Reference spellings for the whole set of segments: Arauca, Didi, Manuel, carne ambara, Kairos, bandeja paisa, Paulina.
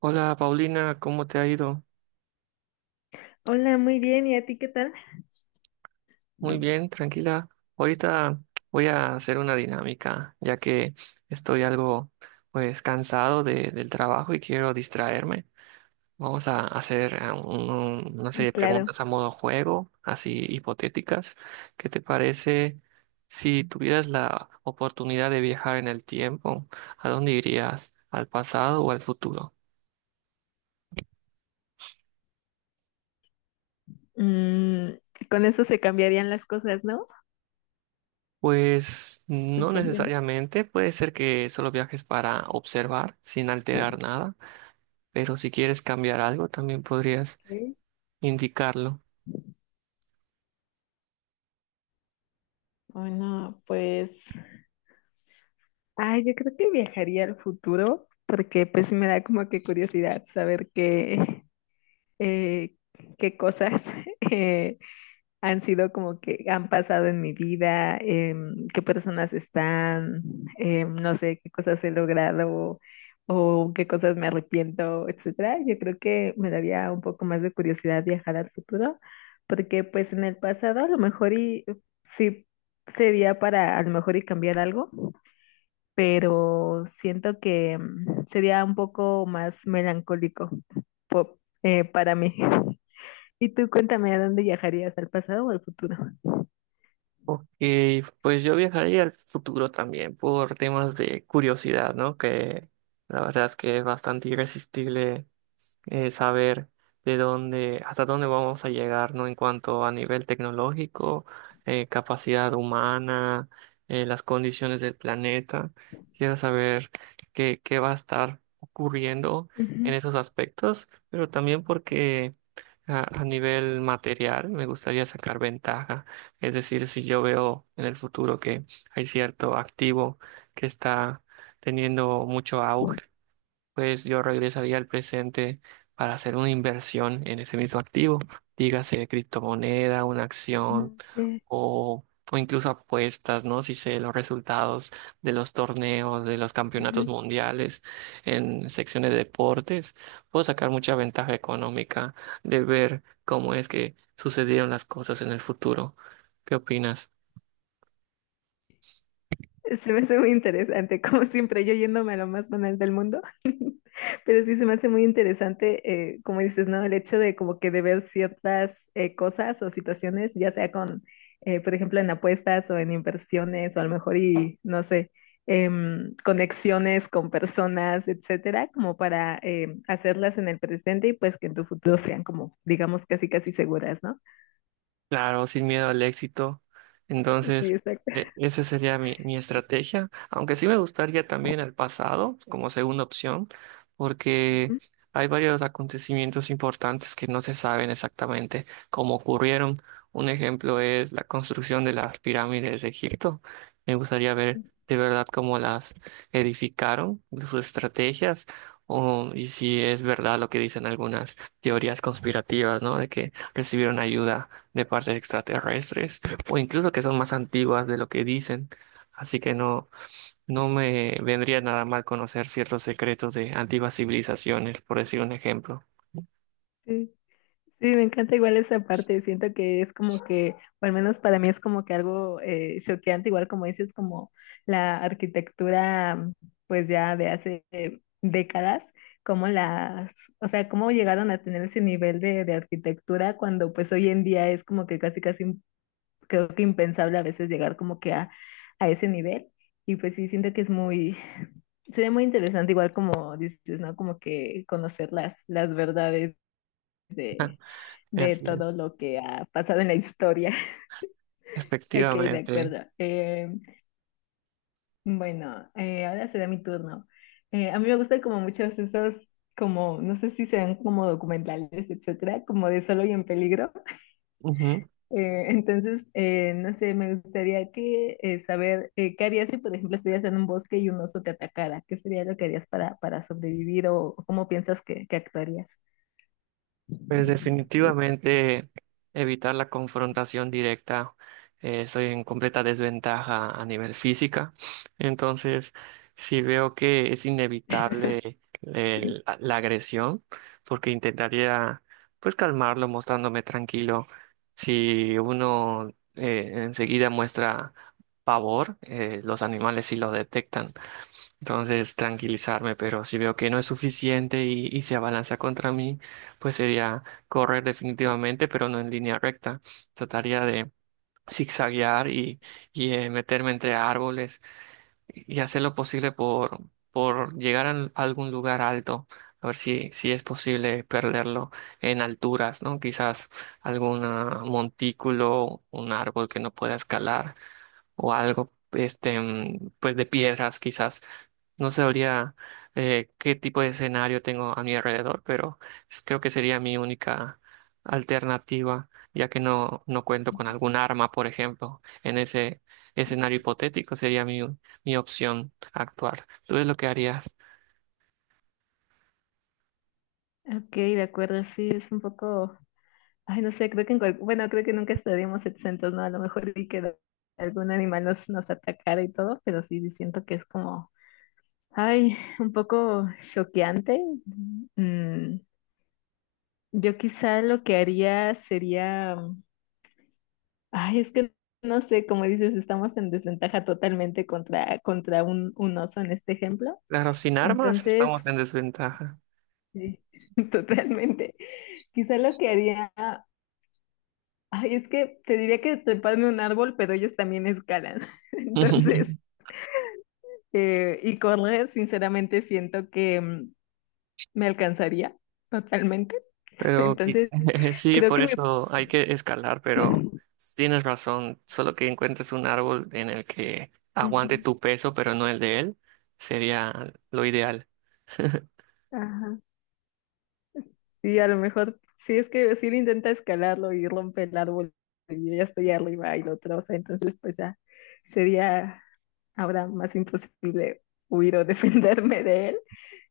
Hola Paulina, ¿cómo te ha ido? Hola, muy bien. ¿Y a ti qué tal? Muy bien, tranquila. Ahorita voy a hacer una dinámica, ya que estoy algo, pues, cansado del trabajo y quiero distraerme. Vamos a hacer una Mm, serie de claro. preguntas a modo juego, así hipotéticas. ¿Qué te parece si tuvieras la oportunidad de viajar en el tiempo? ¿A dónde irías? ¿Al pasado o al futuro? Mm, con eso se cambiarían las cosas, ¿no? Pues no Suponiendo. necesariamente, puede ser que solo viajes para observar sin alterar nada, pero si quieres cambiar algo también podrías que- indicarlo. Bueno, pues, ay, yo creo que viajaría al futuro porque pues sí me da como que curiosidad saber eh, qué cosas eh, han sido como que han pasado en mi vida, qué personas están, no sé, qué cosas he logrado o qué cosas me arrepiento, etcétera. Yo creo que me daría un poco más de curiosidad viajar al futuro, porque pues en el pasado a lo mejor y sí sería para a lo mejor y cambiar algo, pero siento que sería un poco más melancólico para mí. Y tú cuéntame, ¿a dónde viajarías, al pasado o al futuro? Ok, pues yo viajaría al futuro también por temas de curiosidad, ¿no? Que la verdad es que es bastante irresistible, saber de dónde, hasta dónde vamos a llegar, ¿no? En cuanto a nivel tecnológico, capacidad humana, las condiciones del planeta. Quiero saber qué, qué va a estar ocurriendo Ujú, en esos aspectos, pero también porque a nivel material me gustaría sacar ventaja. Es decir, si yo veo en el futuro que hay cierto activo que está teniendo mucho auge, pues yo regresaría al presente para hacer una inversión en ese mismo activo, dígase criptomoneda, una acción ujú, o, o incluso apuestas, ¿no? Si sé los resultados de los torneos, de los campeonatos ujú. mundiales en secciones de deportes, puedo sacar mucha ventaja económica de ver cómo es que sucedieron las cosas en el futuro. ¿Qué opinas? Se me hace muy interesante, como siempre, yo yéndome a lo más banal del mundo, pero sí se me hace muy interesante, como dices, ¿no? El hecho de como que de ver ciertas cosas o situaciones, ya sea con, por ejemplo, en apuestas o en inversiones o a lo mejor y, no sé, conexiones con personas, etcétera, como para hacerlas en el presente y pues que en tu futuro sean como, digamos, casi casi seguras, ¿no? Claro, sin miedo al éxito. Sí, Entonces, exacto. Esa sería mi estrategia, aunque sí me gustaría también el pasado como segunda opción, porque Ujú. hay varios acontecimientos importantes que no se saben exactamente cómo ocurrieron. Un ejemplo es la construcción de las pirámides de Egipto. Me gustaría ver de verdad cómo las edificaron, sus estrategias, o, y si es verdad lo que dicen algunas teorías conspirativas, ¿no? De que recibieron ayuda de partes extraterrestres o incluso que son más antiguas de lo que dicen. Así que no, no me vendría nada mal conocer ciertos secretos de antiguas civilizaciones, por decir un ejemplo. Sí, sí, me encanta igual esa parte. Siento que es como que, o al menos para mí es como que algo choqueante, igual como dices, como la arquitectura, pues ya de hace décadas, como las, o sea, cómo llegaron a tener ese nivel de arquitectura cuando pues hoy en día es como que casi casi creo que impensable a veces llegar como que a ese nivel. Y pues sí, siento que es muy, sería muy interesante, igual como dices, ¿no? Como que conocer las verdades de, de Así todo es, lo que ha pasado en la historia. Ok, de efectivamente. acuerdo. Bueno, ahora será mi turno. A mí me gustan como muchos esos, como, no sé si sean como documentales, etcétera, como de Solo y en Peligro. Entonces, no sé, me gustaría que saber qué harías si, por ejemplo, estuvieras en un bosque y un oso te atacara. ¿Qué sería lo que harías para sobrevivir o, cómo piensas que actuarías? Pues definitivamente evitar la confrontación directa. Estoy en completa desventaja a nivel física. Entonces, si veo que es inevitable Sí. la agresión, porque intentaría pues calmarlo mostrándome tranquilo. Si uno, enseguida muestra pavor, los animales sí lo detectan. Entonces, tranquilizarme, pero si veo que no es suficiente y se abalanza contra mí, pues sería correr definitivamente, pero no en línea recta. Trataría de zigzaguear y meterme entre árboles y hacer lo posible por llegar a algún lugar alto, a ver si, si es posible perderlo en alturas, ¿no? Quizás algún montículo, un árbol que no pueda escalar o algo, este, pues de piedras quizás. No sabría, qué tipo de escenario tengo a mi alrededor, pero creo que sería mi única alternativa, ya que no, no cuento con algún arma, por ejemplo. En ese escenario hipotético sería mi opción actuar. ¿Tú es lo que harías? Ok, de acuerdo, sí, es un poco, ay, no sé, creo que bueno, creo que nunca estaríamos exentos, ¿no? A lo mejor y que algún animal nos atacara y todo, pero sí sí siento que es como, ay, un poco choqueante. Mm, yo quizá lo que haría sería. Ay, es que no sé, como dices, estamos en desventaja totalmente contra un oso en este ejemplo. Claro, sin armas Entonces, estamos en claro, desventaja. sí, totalmente. Quizá lo que haría, ay, es que te diría que treparme a un árbol, pero ellos también escalan. Entonces, y correr, sinceramente, siento que me alcanzaría totalmente. Pero Entonces, sí, creo que por me... eso hay que escalar, pero tienes razón, solo que encuentres un árbol en el que aguante Ujú. tu peso, pero no el de él, sería lo ideal. Ajá. Sí, a lo mejor, sí es que si él intenta escalarlo y rompe el árbol y yo ya estoy arriba y lo troza, entonces pues ya sería ahora más imposible huir o defenderme de él.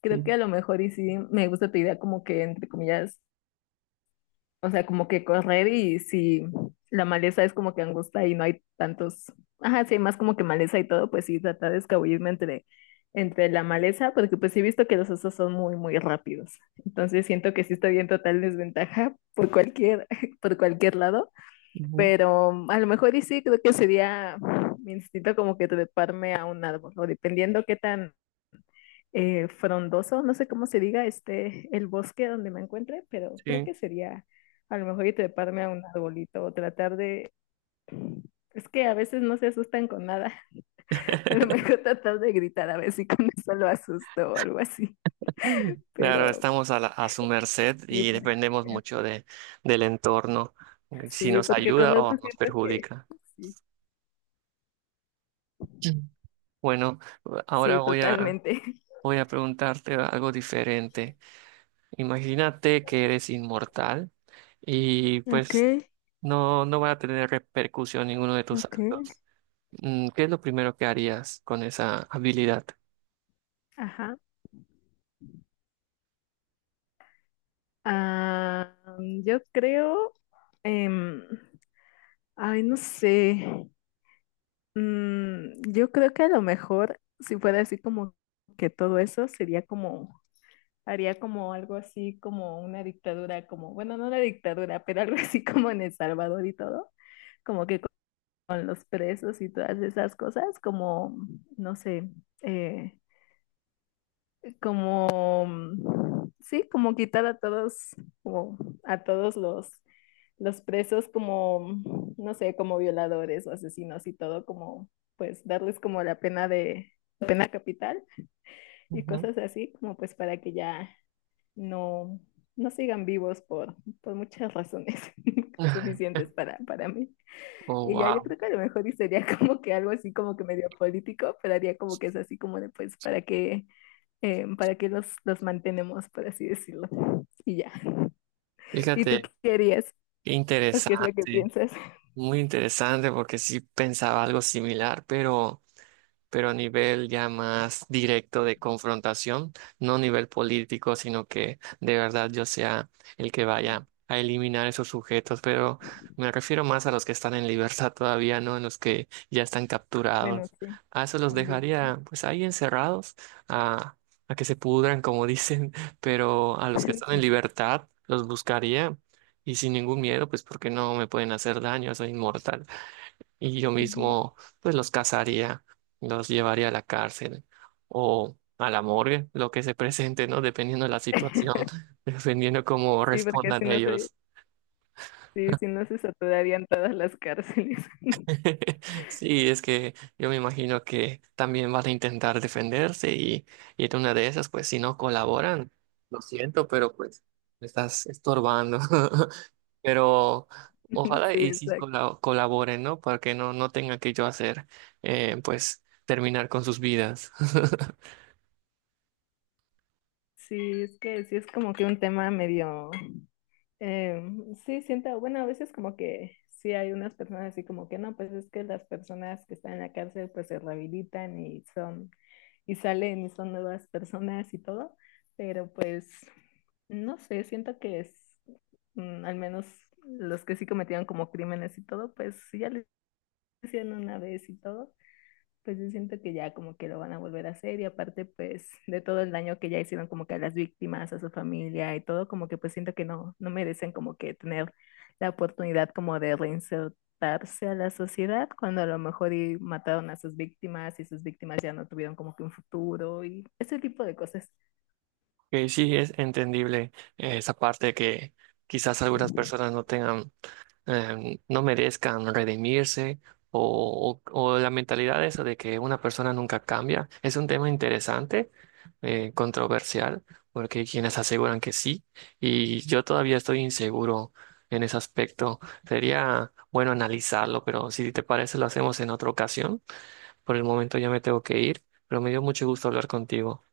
Creo Ujú, que a lo mejor y sí me gusta tu idea como que entre comillas, o sea, como que correr y si la maleza es como que angusta y no hay tantos, ajá, sí, hay más como que maleza y todo, pues sí, tratar de escabullirme entre la maleza, porque pues sí he visto que los osos son muy, muy rápidos. Entonces siento que sí estoy en total desventaja por cualquier, por cualquier lado, ujú, pero a lo mejor y sí, creo que sería mi instinto como que treparme a un árbol, o dependiendo qué tan frondoso, no sé cómo se diga, este, el bosque donde me encuentre, pero creo sí. que sería a lo mejor y treparme a un arbolito o tratar de, es que a veces no se asustan con nada, a lo mejor tratar de gritar a ver si con eso lo asusto o algo así, pero Claro, estamos a, a su merced sí, y porque, dependemos mucho de, del entorno, si sí, nos porque ayuda correr o pues nos siento que perjudica. sí, Bueno, ahora sí, voy a, totalmente. voy a preguntarte algo diferente. Imagínate que eres inmortal y Ok, pues no, no va a tener repercusión ninguno de tus ok. actos. Mm, ¿qué es lo primero que harías con esa habilidad? Ajá. Ah, yo creo, em, ay, no sé. Yo creo que a lo mejor, si fuera así como que todo eso, sería como, haría como algo así como una dictadura, como, bueno, no una dictadura, pero algo así como en El Salvador y todo, como que con los presos y todas esas cosas, como, no sé, eh, como, sí, como quitar a todos, como a todos los presos como, no sé, como violadores o asesinos y todo, como pues darles como la pena de pena capital y Ujú. cosas así, como pues para que ya no, no sigan vivos por muchas razones suficientes para mí. Oh, Y ya yo wow. creo que a lo mejor y sería como que algo así como que medio político, pero haría como que es así como de pues para que los mantenemos, por así decirlo. Y ya. ¿Y tú Fíjate, qué harías? qué ¿O qué es lo que interesante, piensas? muy interesante porque sí pensaba algo similar, pero a nivel ya más directo de confrontación, no a nivel político, sino que de verdad yo sea el que vaya a eliminar esos sujetos, pero me refiero más a los que están en libertad todavía, no en los que ya están Bueno, capturados. sí, A esos los también. dejaría pues ahí encerrados, a, a que se pudran, como dicen, pero a los que están Sí, en sí. libertad los buscaría y sin ningún miedo, pues porque no me pueden hacer daño, soy inmortal y yo Ujú. mismo pues los cazaría, los llevaría a la cárcel o a la morgue, lo que se presente, ¿no? Dependiendo de la situación, dependiendo cómo Sí, porque respondan si no se, ellos. sí, si no se saturarían todas las cárceles. Sí, es que yo me imagino que también van a intentar defenderse y en una de esas, pues si no colaboran, lo siento, pero pues me estás estorbando. Pero ojalá Sí, y sí exacto. Colaboren, ¿no? Para que no, no tenga que yo hacer, pues terminar con sus vidas. Sí, es que sí es como que un tema medio. Sí, siento, bueno, a veces como que sí hay unas personas así como que no, pues es que las personas que están en la cárcel pues se rehabilitan y y salen y son nuevas personas y todo, pero pues no sé, siento que es, al menos los que sí cometieron como crímenes y todo, pues sí ya lo hicieron una vez y todo, pues yo siento que ya como que lo van a volver a hacer y aparte pues de todo el daño que ya hicieron como que a las víctimas, a su familia y todo, como que pues siento que no, no merecen como que tener la oportunidad como de reinsertarse a la sociedad cuando a lo mejor y mataron a sus víctimas y sus víctimas ya no tuvieron como que un futuro y ese tipo de cosas. Que sí es entendible, esa parte, que quizás algunas personas no tengan, no merezcan redimirse o, o la mentalidad esa de que una persona nunca cambia. Es un tema interesante, controversial, porque hay quienes aseguran que sí y yo todavía estoy inseguro en ese aspecto. Sería bueno analizarlo, pero si te parece lo hacemos en otra ocasión. Por el momento ya me tengo que ir, pero me dio mucho gusto hablar contigo.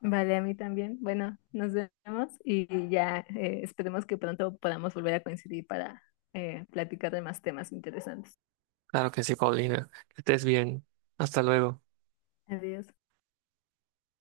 Vale, a mí también. Bueno, nos vemos y ya esperemos que pronto podamos volver a coincidir para platicar de más temas interesantes. Claro que sí, Paulina. Que estés bien. Hasta luego. Adiós.